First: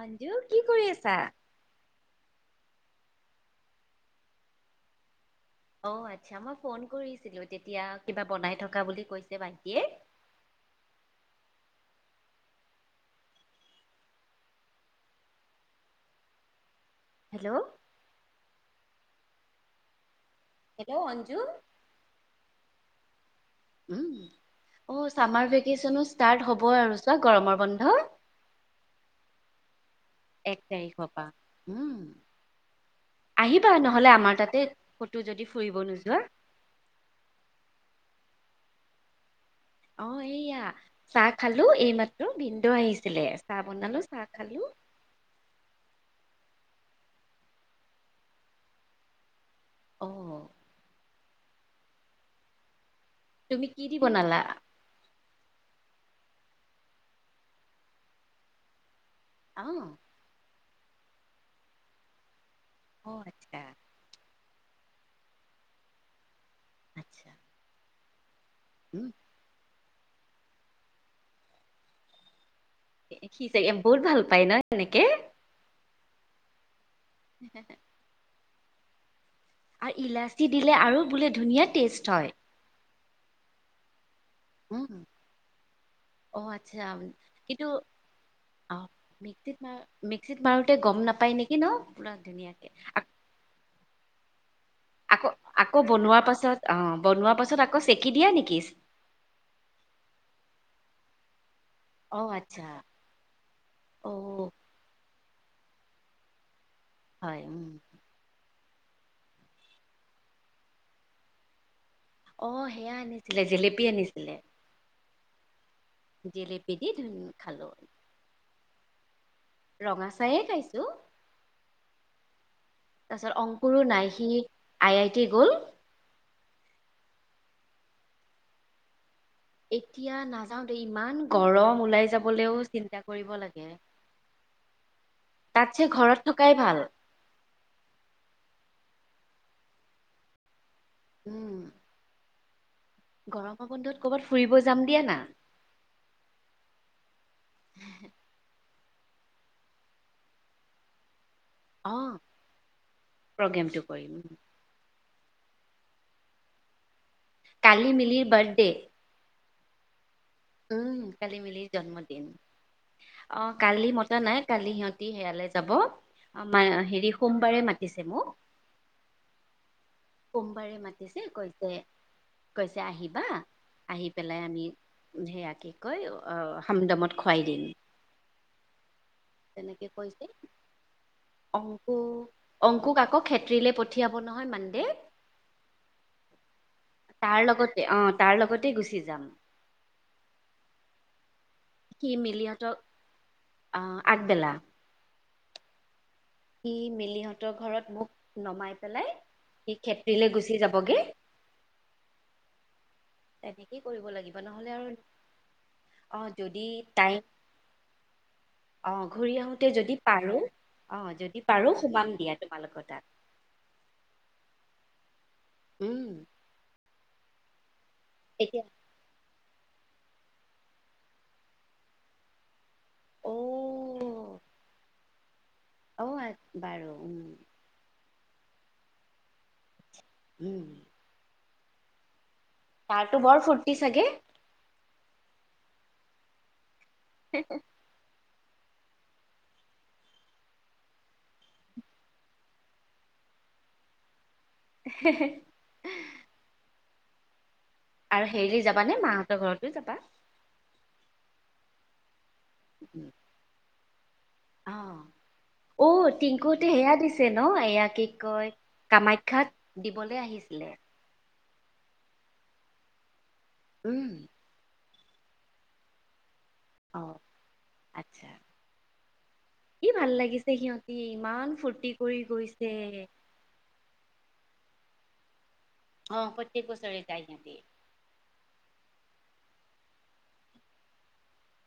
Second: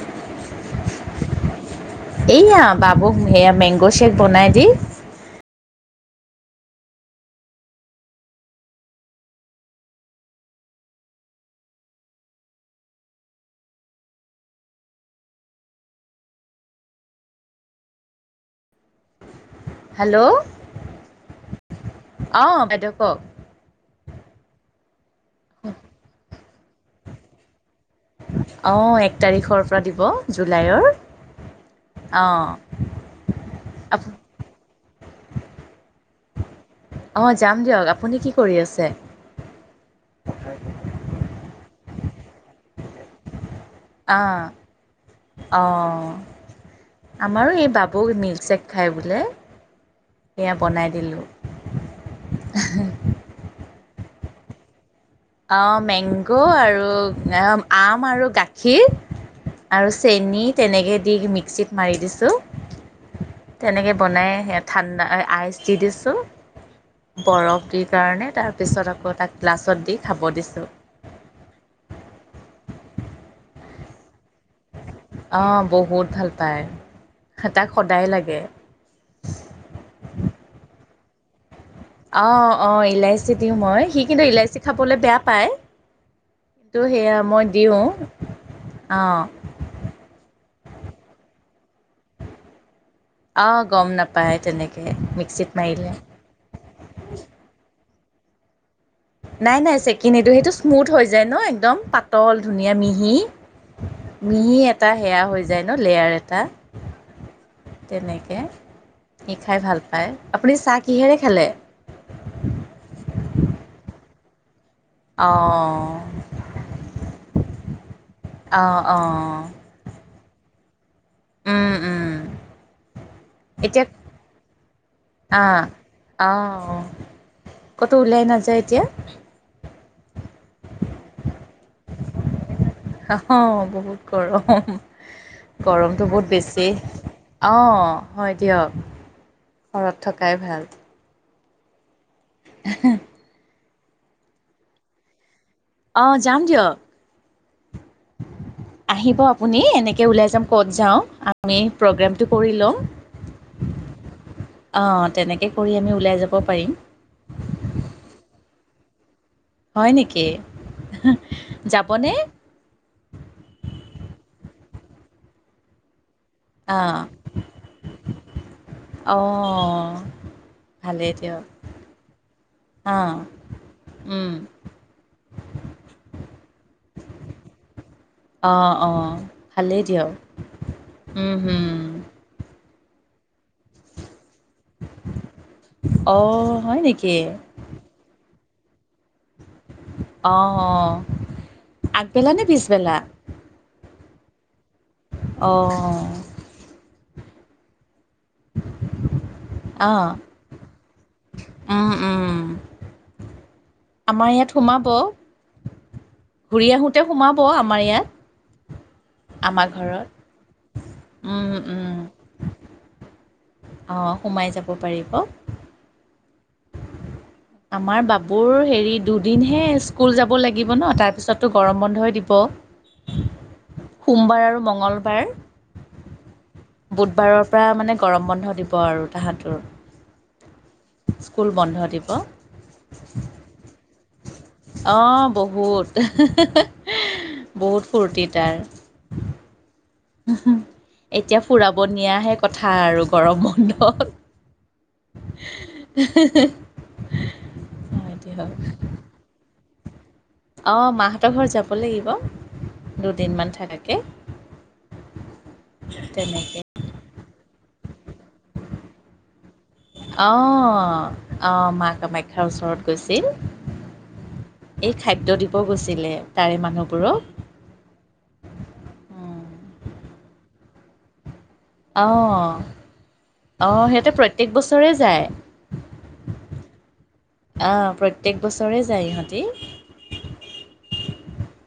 অঞ্জু কি কৰি আছা? এইয়া বাবুক সেয়া মেংগ শ্বেক বনাই দি। অ' আচ্ছা, মই ফোন কৰিছিলোঁ। তেতিয়া কিবা বনাই থকা বুলি কৈছে ভাইটিয়ে। [inaudible] হেল্ল' হেল্ল' হেল্ল' অঞ্জু ক'ৰ উম, অ' চামাৰ ভেকেচনো ষ্টাৰ্ট হ'ব আৰু চোৱা গৰমৰ বন্ধ [unintelligible] অঁ এক তাৰিখৰ পৰা দিব, এক জুলাই অৰ তাৰিখৰ পৰা। উম আহিবা নহ'লে, আমাৰ তাতে কটো যদি ফুৰিব নোযোৱা। অ' যাম দিয়ক, আপুনি কি কৰি আছে? অ' এইয়া চাহ খালোঁ, এই মাত্ৰ ভিন্নদে আহিছিলে। চাহ বনালো চাহ খালো। আহ অহ'। আমাৰো এই বাবুক মিল চেক খায় বোলে, অ এয়া বনাই দিলোঁ। এশেহ তুমি কি দি বনালা? অ' মেংগো আৰু আম আৰু গাখীৰ। অ আৰু চেনি তেনেকৈ দি মিক্সিত মাৰি দিছোঁ। অ আচ্ছা তেনেকে বনাই ঠাণ্ডা আইচ দি দিছোঁ। আচ্ছা বৰফ দি কাৰণে তাৰপিছত উম। আকৌ তাক গিলাছত দি খাব দিছোঁ। সি চাগে বহুত ভাল পায় ন এনেকে। অহ' বহুত ভাল পায়, তাক সদায় লাগে। আৰু ইলাচি দিলে আৰু বোলে ধুনীয়া টেষ্ট হয়। আহ অ' ইলাইচি দিওঁ মই সি কিন্তু ইলাচি খাবলৈ উম। বেয়া পায়। অ' কিন্তু আচ্ছা, সেয়া মই কিন্তু দিওঁ আহ অঁ মিক্সিত মা মিক্সিত মাৰুতে গোটে গ'ম নাপায় নেকি ন পুৰা ধুনীয়াকে। অ' গ'ম নাপায়াই তেনেকে। আকৌ, আকৌ, বনোৱাৰ পাছত অ' বনোৱাৰ পাছত আকৌ চেকি দিয়া নেকি? নাই নাই চেকি নিদিওঁ, সেইটো স্মুথ হৈ যায় নৈয়ে। একদম অ' পাতল আচ্ছা ধুনীয়া মিহি, অ' মিহি এটা সেয়া হৈ যা ডিজাইন লেয়াৰ এটা, হয় উম তেনেকে। সি খাই ভাল পায়, আপুনি চাহ কিহেৰে খালে? অ' সেয়া আনিছিলে, জেলেপী আনিছিলে। অ'হ। জেলেপি দি খালো। অ' অ'। ৰঙা চাহয়ে খাইছো। উম, উম। তাৰপিছত অংকুৰো এতিয়া, নাই সি আই আই টি গ'ল আহ অ' অ'। ক'তো ওলাই নাযায় এতিয়া? এতিয়া নাযাও দে। ইমান গৰম ওলাই যাবলৈও চিন্তা কৰিব অ' লাগে। বহুত গৰম, তাতছে গৰমটো ঘৰত বহুত থকাই বেছি। ভাল অ' হয় দিয়ক। ঘৰত থকাই ভাল। উম। [unintelligible] গৰমৰ বন্ধত কৰ'বাত ফুৰিব যাম দিয়া না। আহ, যাম দিয়ক। আহিব আপুনি, এনেকে ওলাই যাম ক'ত যাওঁ, আ আমি অ প্ৰগ্ৰেমটো কৰি ল'ম, প্ৰগ্ৰেমটো কৰিম অ'। তেনেকে কৰি আমি ওলাই যাব পাৰিম। কালি মিলিৰ বাৰ্থডে। হয় নেকি? উম। কালি মিলিৰ যাবনে? জন্মদিন। অ'কালি মতা নাই। কালি সিহঁত া সেয়ালৈ যাব, আমাৰ অ' হেৰি সোমবাৰে মাতিছে মোক। অ' সোমবাৰে ভালেই মাতিছে, দিয়ক। কৈছে কৈছে অ' আহিবা, আহি উম, পেলাই আমি সেয়া কি কয় অ' হামদামত খোৱাই দিম। অ' অ', ভালেই তেনেকে দিয়ক, কৈছে উম, হম। অংকু অংকুক আকৌ খেত্ৰিলে পঠিয়াব নহয় মানে অ' হয় নেকি? তাৰ লগতে অ, তাৰ লগতে গুচি যাম। অহ, সি আগবেলা নে মিলিহঁতক পিছবেলা? আহ আগবেলা অ', সি মিলিহঁতৰ ঘৰত মোক নমাই পেলাই সি অ' খেত্ৰিলে গুচি যাবগে। উম উম তেনেকেই কৰিব আমাৰ লাগিব ইয়াত নহ'লে আৰু সোমাব। অ ঘূৰি আহোঁতে সোমাব আমাৰ ইয়াত আহ ঘূৰি আমাৰ আহোতে যদি ঘৰত পাৰো আহ যদি উম, পাৰো উম, সুমাম দিয়া তোমালোকৰ তাত অ সোমাই যাব পাৰিব উম আমাৰ বাবুৰ এতিয়া হেৰি দুদিন হে স্কুল যাব লাগিব ন তাৰপিছতো গৰম বন্ধই দিব অ সোমবাৰ আৰু মঙ্গলবাৰ অ বাৰু উম মানে গৰম বন্ধ দিব আৰু তাহাঁতৰ উম স্কুল বন্ধ দিব তাৰতো বৰ ফুৰ্তি চাগে অ বহুত-বহুত ফূুৰ্তিত তাৰ এতিয়া ফুৰাব নিয়াহে কথা আৰু গৰম বন্ধত। [unintelligible] আৰু দিয়ক। হেৰিলৈ যাবা নে মাহঁতৰ ঘৰতো যাবা? অ মাহঁতৰ ঘৰ যাব লাগিব দুদিনমান থাকাকে। অ' অ', তেনেকে টিংকুহতে সেয়া দিছে ন এয়া কি কয় কামাখ্যাত দিবলৈ আহিছিলে অঁহ-অঁহ মা কামাখ্যাৰ ওচৰত গৈছিল। উম। এই খাদ্য দিব গৈছিলে তাৰে অ মানুহবোৰক। আচ্ছা উম। কি ভাল লাগিছে সিহঁতি ইমান ফূৰ্তি কৰি গৈছে অঁহ-অঁহ সেইটো প্ৰত্যেক বছৰে যায়। অ প্ৰত্যেক বছৰে যায় সিহঁতি আহ প্ৰত্যেক বছৰে যায় ইহঁত। টি [unintelligible]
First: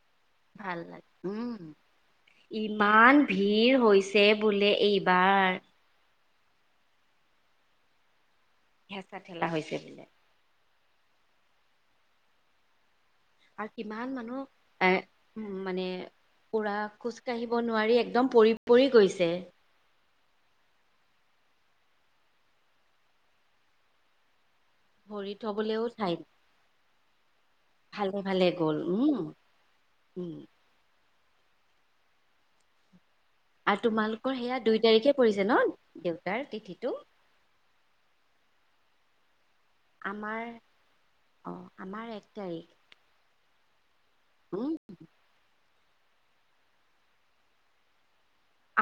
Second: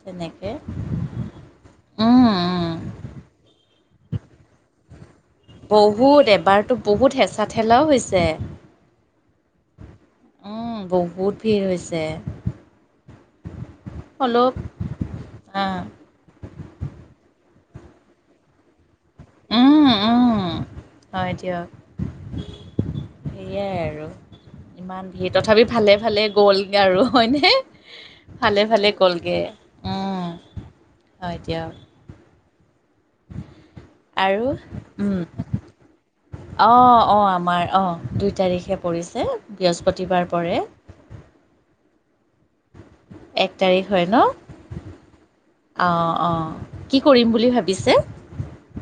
ভাল লাগে উম, উম উম ইমান ভিৰ হৈছে বোলে এই বহুত এবাৰতো বহুত হেঁচা-ঠেলাও হৈছে। হেঁচা-ঠেলা হৈছে বোলে। উম বহুত ভিৰ হৈছে। আৰু কিমান মানুহ অলপ এ উম আহ মানে উৰা খোজকাঢ়িব নোৱাৰি একদম পৰি-পৰি গৈছে অ হয় দিয়ক সেয়াই আৰু ইমান ভৰি ভিৰ তথাপি থবলৈও ঠাই ভালে-ভালে গ'লগে আৰু হয়নে ভালে ভালে গ'ল ভালে-ভালে উম গ'লগে উম এতিয়া আৰু তোমালোকৰ আৰু সেয়া দুই তাৰিখে পৰিছে উম, ন দেউতাৰ তিথিটো অ-অ আমাৰ অ, দুই তাৰিখে পৰিছে। বৃহস্পতিবাৰ আমাৰ পৰে অ, আমাৰ এক তাৰিখ এক তাৰিখ হয় ন। উম, অ-অ কি কৰিম বুলি ভাবিছে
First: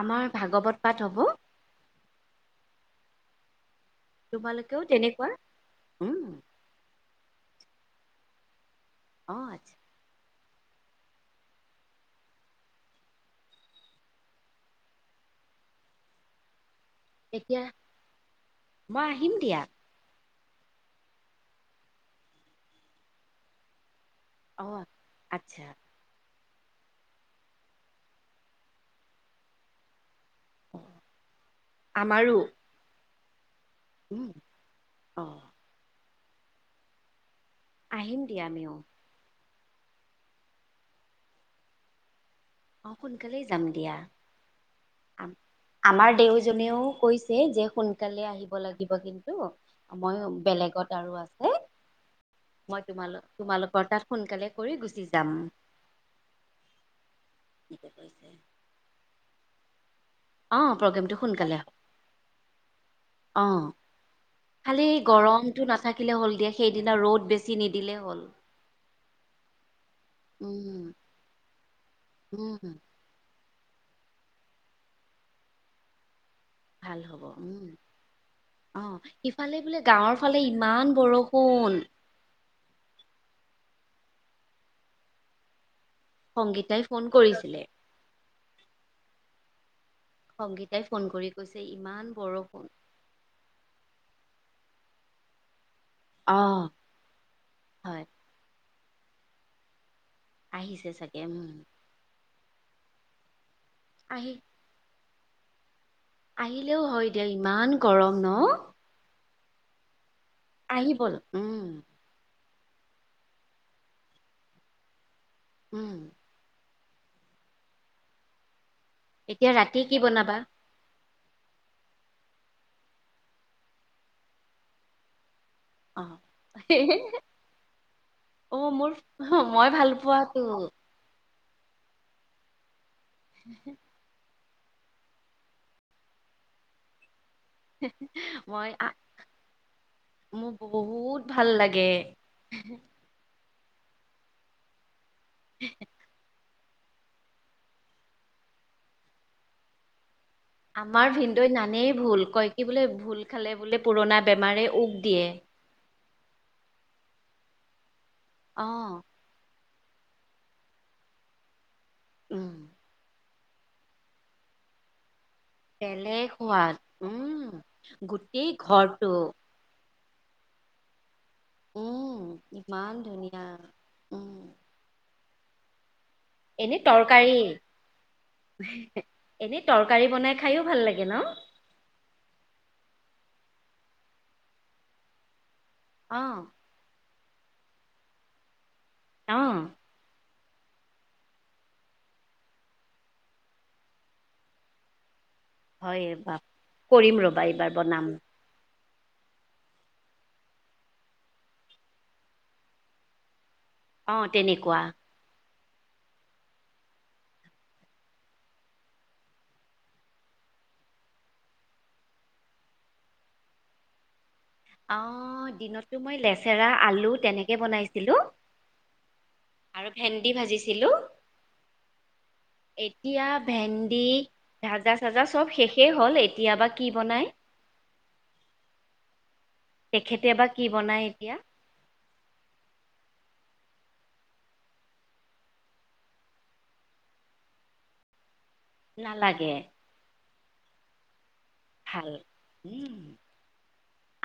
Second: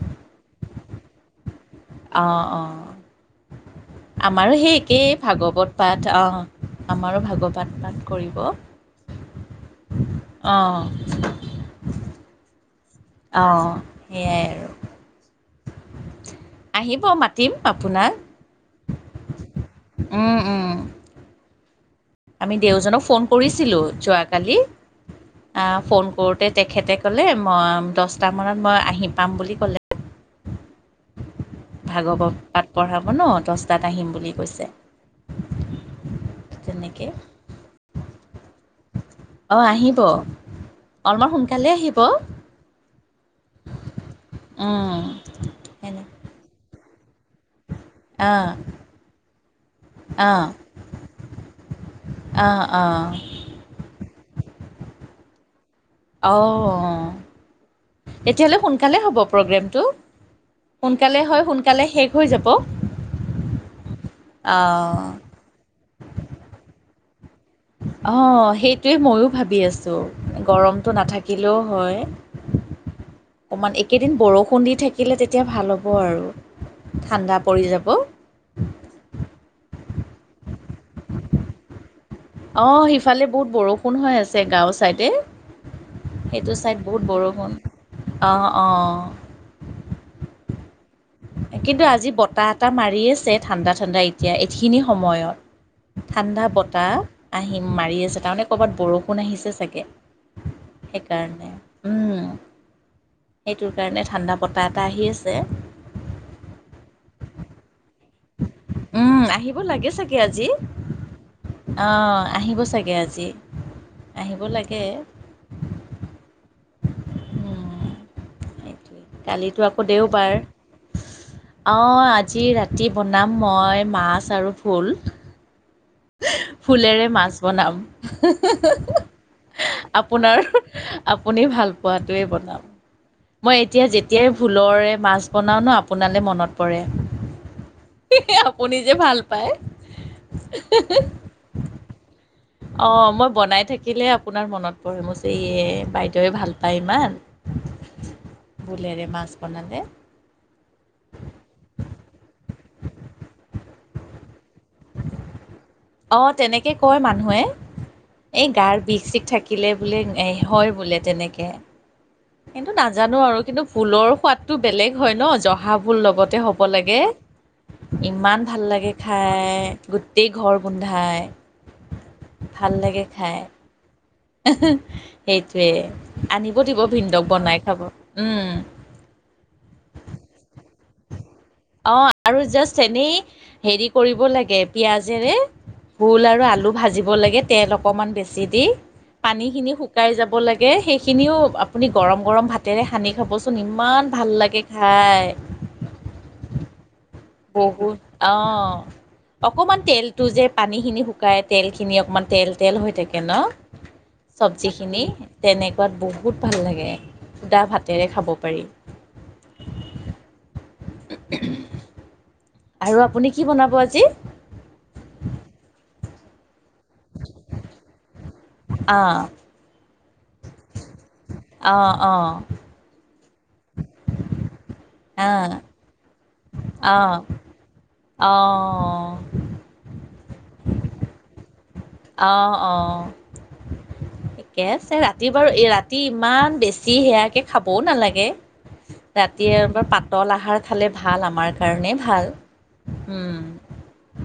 আমাৰ ভাগৱত পাঠ হ'ব। অ' অ'। আমাৰো সেই তোমালোকেও একেই তেনেকুৱা ভাগৱত পাঠ, উম আহ আমাৰো ভাগৱত পাঠ কৰিব। অ' আচ্ছা। অ'। অ' সেয়াই আৰু। আহিব মাতিম তেতিয়া আপোনাক, মই আহিম দিয়া উম উম। আমি দেজনক ফোন কৰিছিলোি যোৱা কালি, অ আচ্ছা অ' ফোন কৰ তেখেতে ক'লে মই দহটা মানত মই আহি পাম বুলি ক'লে। অ ভাগৱত আমাৰো পাঠ পঢ়াব ন দহ তাত আহিম উম বুলি কৈছে, অ তেনেকেই আহিম দিয়া আমিও। অ' আহিব, অলপমান সোনকালে আহিব। অ' সোনকালেই যাম দিয়া। আম সেনে আমাৰ দেউজনেও কৈছে যে সোনকালে অঁ আহিব লাগিব কিন্তু, মই অঁ বেলেগত আৰু আছে অঁ অঁ মই তোমালোক তোমালোকৰ তাত সোনকালে কৰি গুচি যাম। অ' অ' এনেকে কৈছে তেতিয়াহ'লে সোনকালে হ'ব প্ৰগ্ৰেমটো? অ প্ৰগ্ৰেমটো সোনকালে হয় হ'ব। সোনকালে শেষ হৈ যাব? অ' খালি অঁ গৰমটো নাথাকিলে হ'ল দিয়া, সেইদিনা ৰ'দ বেছি নিদিলে হ'ল অ' সেইটোৱে ময়ো ভাবি আছো, উম গৰমটো নাথাকিলেও হয়। উম হম। অকণমান একেদিন বৰষুণ দি থাকিলে তেতিয়া ভাল হ'ব আৰু। ভাল হব ঠাণ্ডা উম, পৰি যাব অ' সিফালে বোলে গাঁৱৰ ফালে ইমান বৰষুণ অ' সিফালে বহুত বৰষুণ হৈ আছে গাঁও ছাইডে। সেইটো ছাইড সংগীতাই ফোন বহুত বৰষুণ, কৰিছিলে অ' অ'। সংগীতাই ফোন কৰি কৈছে কিন্তু ইমান আজি বতাহ বৰষুণ এটা মাৰি আছে ঠাণ্ডা ঠাণ্ডা এতিয়া এইখিনি সময়ত। অ ঠাণ্ডা বতাহ আহিম মাৰি হয় আছে তাৰমানে কৰ'বাত বৰষুণ আহিছে চাগে। আহিছে চাগে উম সেইকাৰণে উম। সেইটোৰ কাৰণে আহি ঠাণ্ডা বতাহ এটা আহি আছে। আহিলেও হয় দিয়া ইমান গৰম ন। উম আহিব লাগে চাগে আজি, আহিব ল উম আহ আহিব। চাগে আজি আহিব লাগে উম। অ'। এতিয়া কালিতো ৰাতি আকৌ কি দেওবাৰ। বনাবা অ' আজি ৰাতি বনাম মই মাছ আৰু ফুল। অ ফুলেৰে মাছ বনাম। অ মোৰ মই ভাল পোৱাতো আপোনাৰ? আপুনি ভাল পোৱাটোৱেই বনাম। মই এতিয়া যেতিয়াই ফুলেৰে মাছ বনাও ন আপোনালৈ মনত পৰে। আপুনি মই যে ভাল পায়। মোৰ বহুত ভাল লাগে। অ' মই বনাই থাকিলে আপোনাৰ মনত পৰে মোৰ বাইদেউৱে ভাল পাই ইমান ভোলেৰে মাছ বনালে। আমাৰ ভিনদৈত নানেই ভোল কয় কি বোলে ভোল খালে বোলে পুৰণা বেমাৰে উগ দিয়ে। অ' তেনেকে কয় মানুহে। এই গাৰ অ', বিষ চিষ থাকে শিকিলে বোলে হয় বোলে তেনেকে, উম, কিন্তু নাজানো আৰু কিন্তু ভোলৰ সোৱাদতটো বেলেগ হয় ন? জহা ভূল বেলেগ লগতে হ'ব সোৱাদ লাগে উম। ইমান গোটেই ভাল লাগে ঘৰটো খাই গোটেই ঘৰ গোন্ধাই উম ম ত নিয়া সেইটোৱে আনিব এনে দিব ভিনদৌক তৰকাৰী বনাই খাব উম এনে তৰকাৰী বনাই খাইও ভাল লাগে ন? অ আৰু যাচ এনেই হেৰি কৰিব লাগে পিয়াজেৰে ভূল অ', আৰু আলু ভাজিব [unintelligible] [unintelligible] অ', সেইখিনিও আপুনি গৰম গৰম ভাতেৰে সানি খাবচোন ইমান ভাল লাগে খাই হয় এইবাৰ কৰিম ৰবা এইবাৰ বহুত বনাম অঁ অকণমান তেলটো যে পানীখিনি শুকাই তেলখিনি অকমান তেল তেল হৈ থাকে ন অ', তেনেকুৱা। চব্জিখিনি তেনেকুৱাত বহুত ভাল লাগে সুধা ভাতেৰে খাব পাৰি [unintelligible] আৰু আপুনি কি বনাব আজি টো মই লেচেৰা আলু তেনেকে বনাইছিলো অঁ ভেন্দি ভাজিছিলো আহ অ'। ভেন্দি ভাজা চাজা চব অঁ শেষেই হ'ল এতিয়া বা কি বনাই আহ এতিয়া বা কি বনাই এতিয়া অ অঁ থিকে আছে ৰাতি বাৰু ৰাতি ইমান বেছি সেয়াকে খাবও নালাগে নালাগে ৰাতিয়ে এবাৰ পাতল আহাৰ খালে ভাল আমাৰ কাৰণে ভাল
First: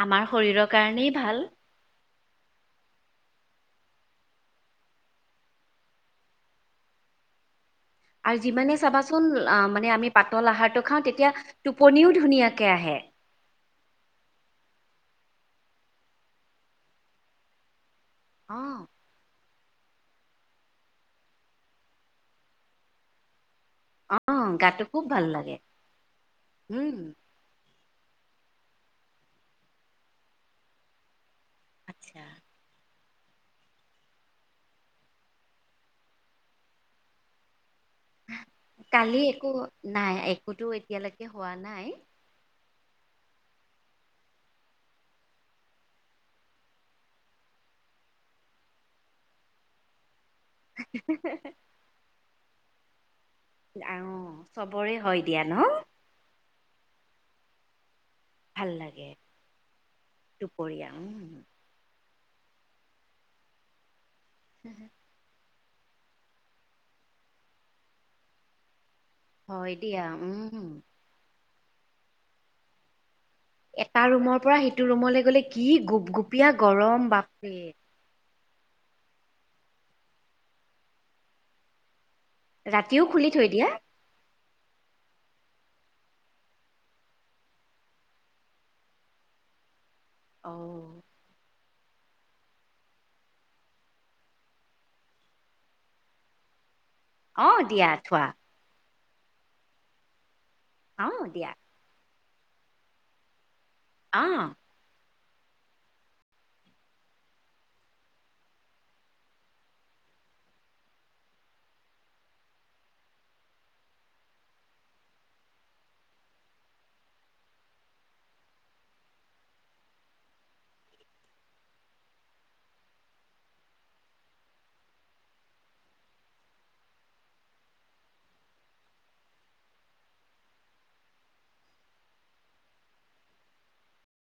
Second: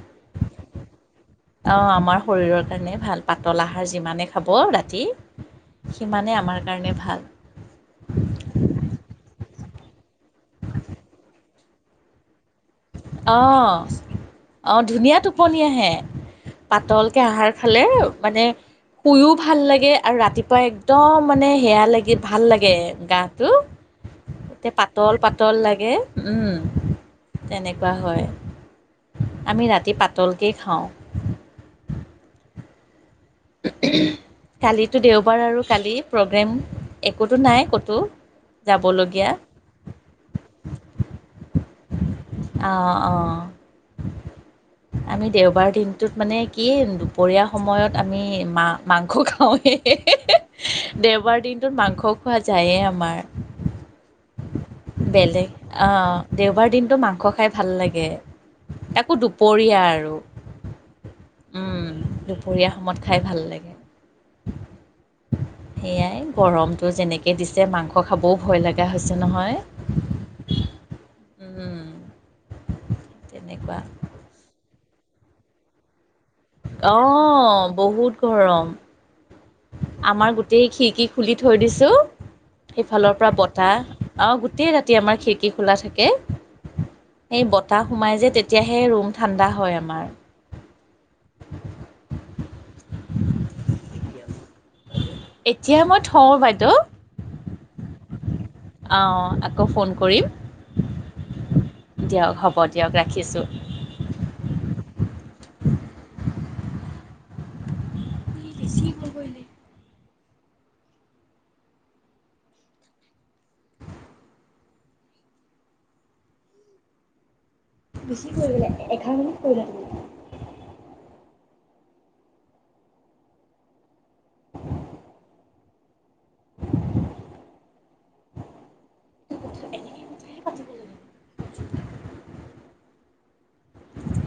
আমাৰ শৰীৰৰ কাৰণেই ভাল অ' আমাৰ শৰীৰৰ কাৰণে ভাল। পাতল আহাৰ যিমানে খাব ৰাতি সিমানেই আমাৰ কাৰণে ভাল। আৰু যিমানে চাবাচোন মানে আমি পাতল আহাৰটো খাওঁ তেতিয়া টোপনিও ধুনীয়া অ অ ধুনীয়া টোপনি আহে পাতল কে আহাৰ খালে মানে অ শুইও ভাল লাগে আৰু ৰাতিপুৱা একদম মানে সেয়া লাগি ভাল লাগে গাটো অ এতিয়া গাটো খুব পাতল ভাল পাতল লাগে উম তেনেকে হয়, আমি ৰাতি পাতলকেই খাওঁ। আচ্ছা। কালিতো দেওবাৰ আৰু কালি প্ৰগ্ৰেম একোতো নাই ক কালি একো নাই একোতো এতিয়ালৈকে হোৱা নাই। অঁ অঁ। আমি দেওবাৰ দিনটোত মানে কি দুপৰীয়া সময়ত আমি মা মাংস খাওঁ। দেওবাৰ দিনটোত মাংস খোৱা যায়েই আমাৰ। আৰু চবৰে হয় দিয়া বেলেগ ন আহ দেওবাৰ দিনটো মাংস খাই ভাল লাগে। ভাল লাগে তাকো দুপৰীয়া আৰু দুপৰীয়া। উম, দুপৰীয়া সময়ত খাই ভাল লাগে। হম। সেয়াই গৰমটো যেনেকে দিছে মাংস খাবও ভয় লাগে। হয় দিয়া উম হম। উম। তেনেকুৱা এটা ৰুমৰ পৰা সেইটো ৰুমলৈ গ'লে কি গুপ গুপ অ বহুত গৰম, আমাৰ গোটেই খিৰিকী খুলি থৈ দিছো। ৰাতিও সেইফালৰ খুলি পৰা থৈ দিয়া বতাহ অ গোটেই ৰাতি আমাৰ খিৰিকী খোলা থাকে। সেই বতাহ সোমাই যে তেতিয়াহে ৰুম ঠাণ্ডা হয় আমাৰ। অ এতিয়া মই থওঁ বাইদেউ। অ' দিয়া থোৱা। অ' আকৌ ফোন কৰিম। অ' দিয়া। দিয় হ'ব দিয়ক ৰাখিছো। অ [inaudible] বেছি কৰিলে এঘাৰ মিনিট কৰিব। [inaudible] [inaudible] কথা এনেহে পাতিব লাগে। [inaudible]